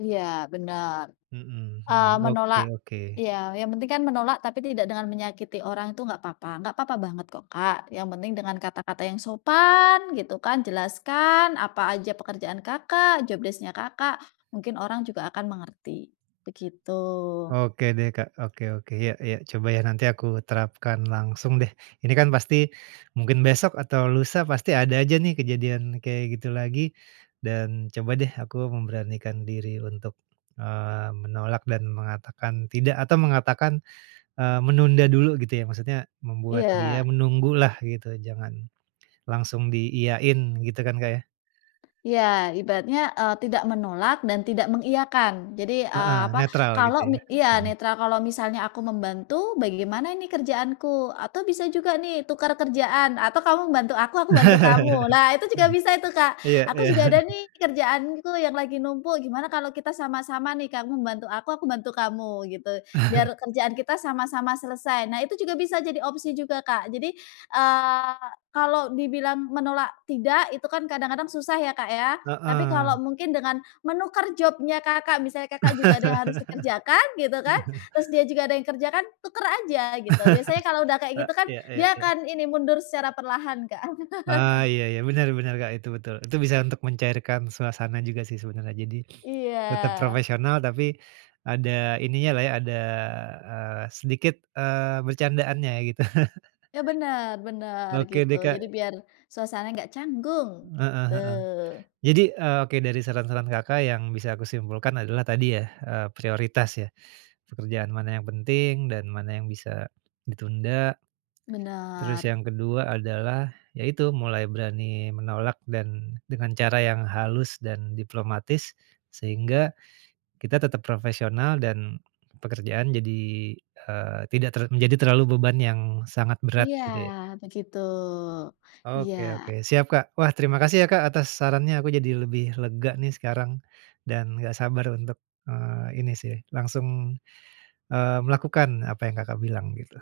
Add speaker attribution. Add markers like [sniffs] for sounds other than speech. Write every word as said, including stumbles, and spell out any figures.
Speaker 1: Iya, benar.
Speaker 2: Mhm
Speaker 1: Eee,
Speaker 2: mhm, oke
Speaker 1: menolak
Speaker 2: oke.
Speaker 1: iya, yang penting kan menolak tapi tidak dengan menyakiti orang itu gak papa, gak papa banget kok Kak, yang penting dengan kata-kata yang sopan gitu kan. Jelaskan apa aja pekerjaan Kakak, job desc-nya Kakak, mungkin orang juga akan mengerti, begitu.
Speaker 2: Oke deh Kak, oke oke, iya iya, coba ya nanti aku terapkan langsung deh. Ini kan pasti mungkin besok atau lusa pasti ada aja nih kejadian kayak gitu lagi, dan coba deh aku memberanikan diri untuk, eee, menolak dan mengatakan tidak, atau mengatakan, eee, menunda dulu gitu ya, maksudnya membuat dia
Speaker 1: Iya.
Speaker 2: menunggu lah gitu jangan langsung diiyain, gitu kan Kak ya.
Speaker 1: Iya, ibaratnya, eee, tidak menolak dan tidak mengiyakan, jadi, eee,
Speaker 2: Heeh,
Speaker 1: apa,
Speaker 2: netral gitu
Speaker 1: kalau mi
Speaker 2: ya.
Speaker 1: iya, netral, "Kalau misalnya aku membantu, bagaimana ini kerjaanku?" Atau bisa juga nih tuker kerjaan, "Atau kamu bantu aku, aku bantu kamu."
Speaker 2: [chuckles]
Speaker 1: Lah itu juga bisa itu Kak,
Speaker 2: Iya
Speaker 1: "Aku juga
Speaker 2: iya.
Speaker 1: ada nih kerjaanku yang lagi numpuk, gimana kalau kita sama-sama nih, kamu bantu aku, aku bantu kamu gitu? Biar
Speaker 2: [chuckles]
Speaker 1: kerjaan kita sama-sama selesai," nah itu juga bisa jadi opsi juga Kak. Jadi, eee, kalau dibilang menolak tidak itu kan kadang-kadang susah ya, Kak, ya. Tapi
Speaker 2: Heeh.
Speaker 1: kalau mungkin dengan menukar job-nya Kakak, misalnya Kakak juga ada yang harus dikerjakan gitu kan,
Speaker 2: [laughs]
Speaker 1: terus dia juga ada yang kerja kan, tuker aja gitu. Biasanya kalau udah
Speaker 2: [chuckles]
Speaker 1: kayak
Speaker 2: Eee,
Speaker 1: gitu kan
Speaker 2: iya iya
Speaker 1: dia
Speaker 2: iya.
Speaker 1: akan ini, mundur secara perlahan Kak.
Speaker 2: Eee, iya iya,
Speaker 1: [chuckles]
Speaker 2: benar benar Kak itu, betul. Itu bisa untuk mencairkan suasana juga sih sebenarnya, jadi [sniffs] tetap
Speaker 1: Iya.
Speaker 2: profesional tapi ada ininya lah ya, ada, eee, sedikit, eee, bercandaannya ya gitu. [chuckles]
Speaker 1: Ya, benar benar,
Speaker 2: Oke
Speaker 1: gitu.
Speaker 2: deh,
Speaker 1: Jadi
Speaker 2: Kak.
Speaker 1: biar suasana gak canggung,
Speaker 2: Heeh
Speaker 1: gitu.
Speaker 2: heeh. Jadi, eee, oke, dari saran-saran Kakak yang bisa aku simpulkan adalah tadi ya, eee, prioritas ya, pekerjaan mana yang penting dan mana yang bisa ditunda, terus
Speaker 1: Benar.
Speaker 2: yang kedua adalah yaitu mulai berani menolak dan dengan cara yang halus dan diplomatis, sehingga kita tetap profesional dan pekerjaan jadi, eee, tidak ter menjadi terlalu beban yang sangat berat
Speaker 1: Iya,
Speaker 2: gitu ya Kak.
Speaker 1: begitu.
Speaker 2: Oke oke,
Speaker 1: Iya.
Speaker 2: siap Kak. Wah, terima kasih ya Kak atas sarannya, aku jadi lebih lega nih sekarang dan gak sabar untuk, eee, ini sih langsung, eee, melakukan apa yang Kakak bilang gitu.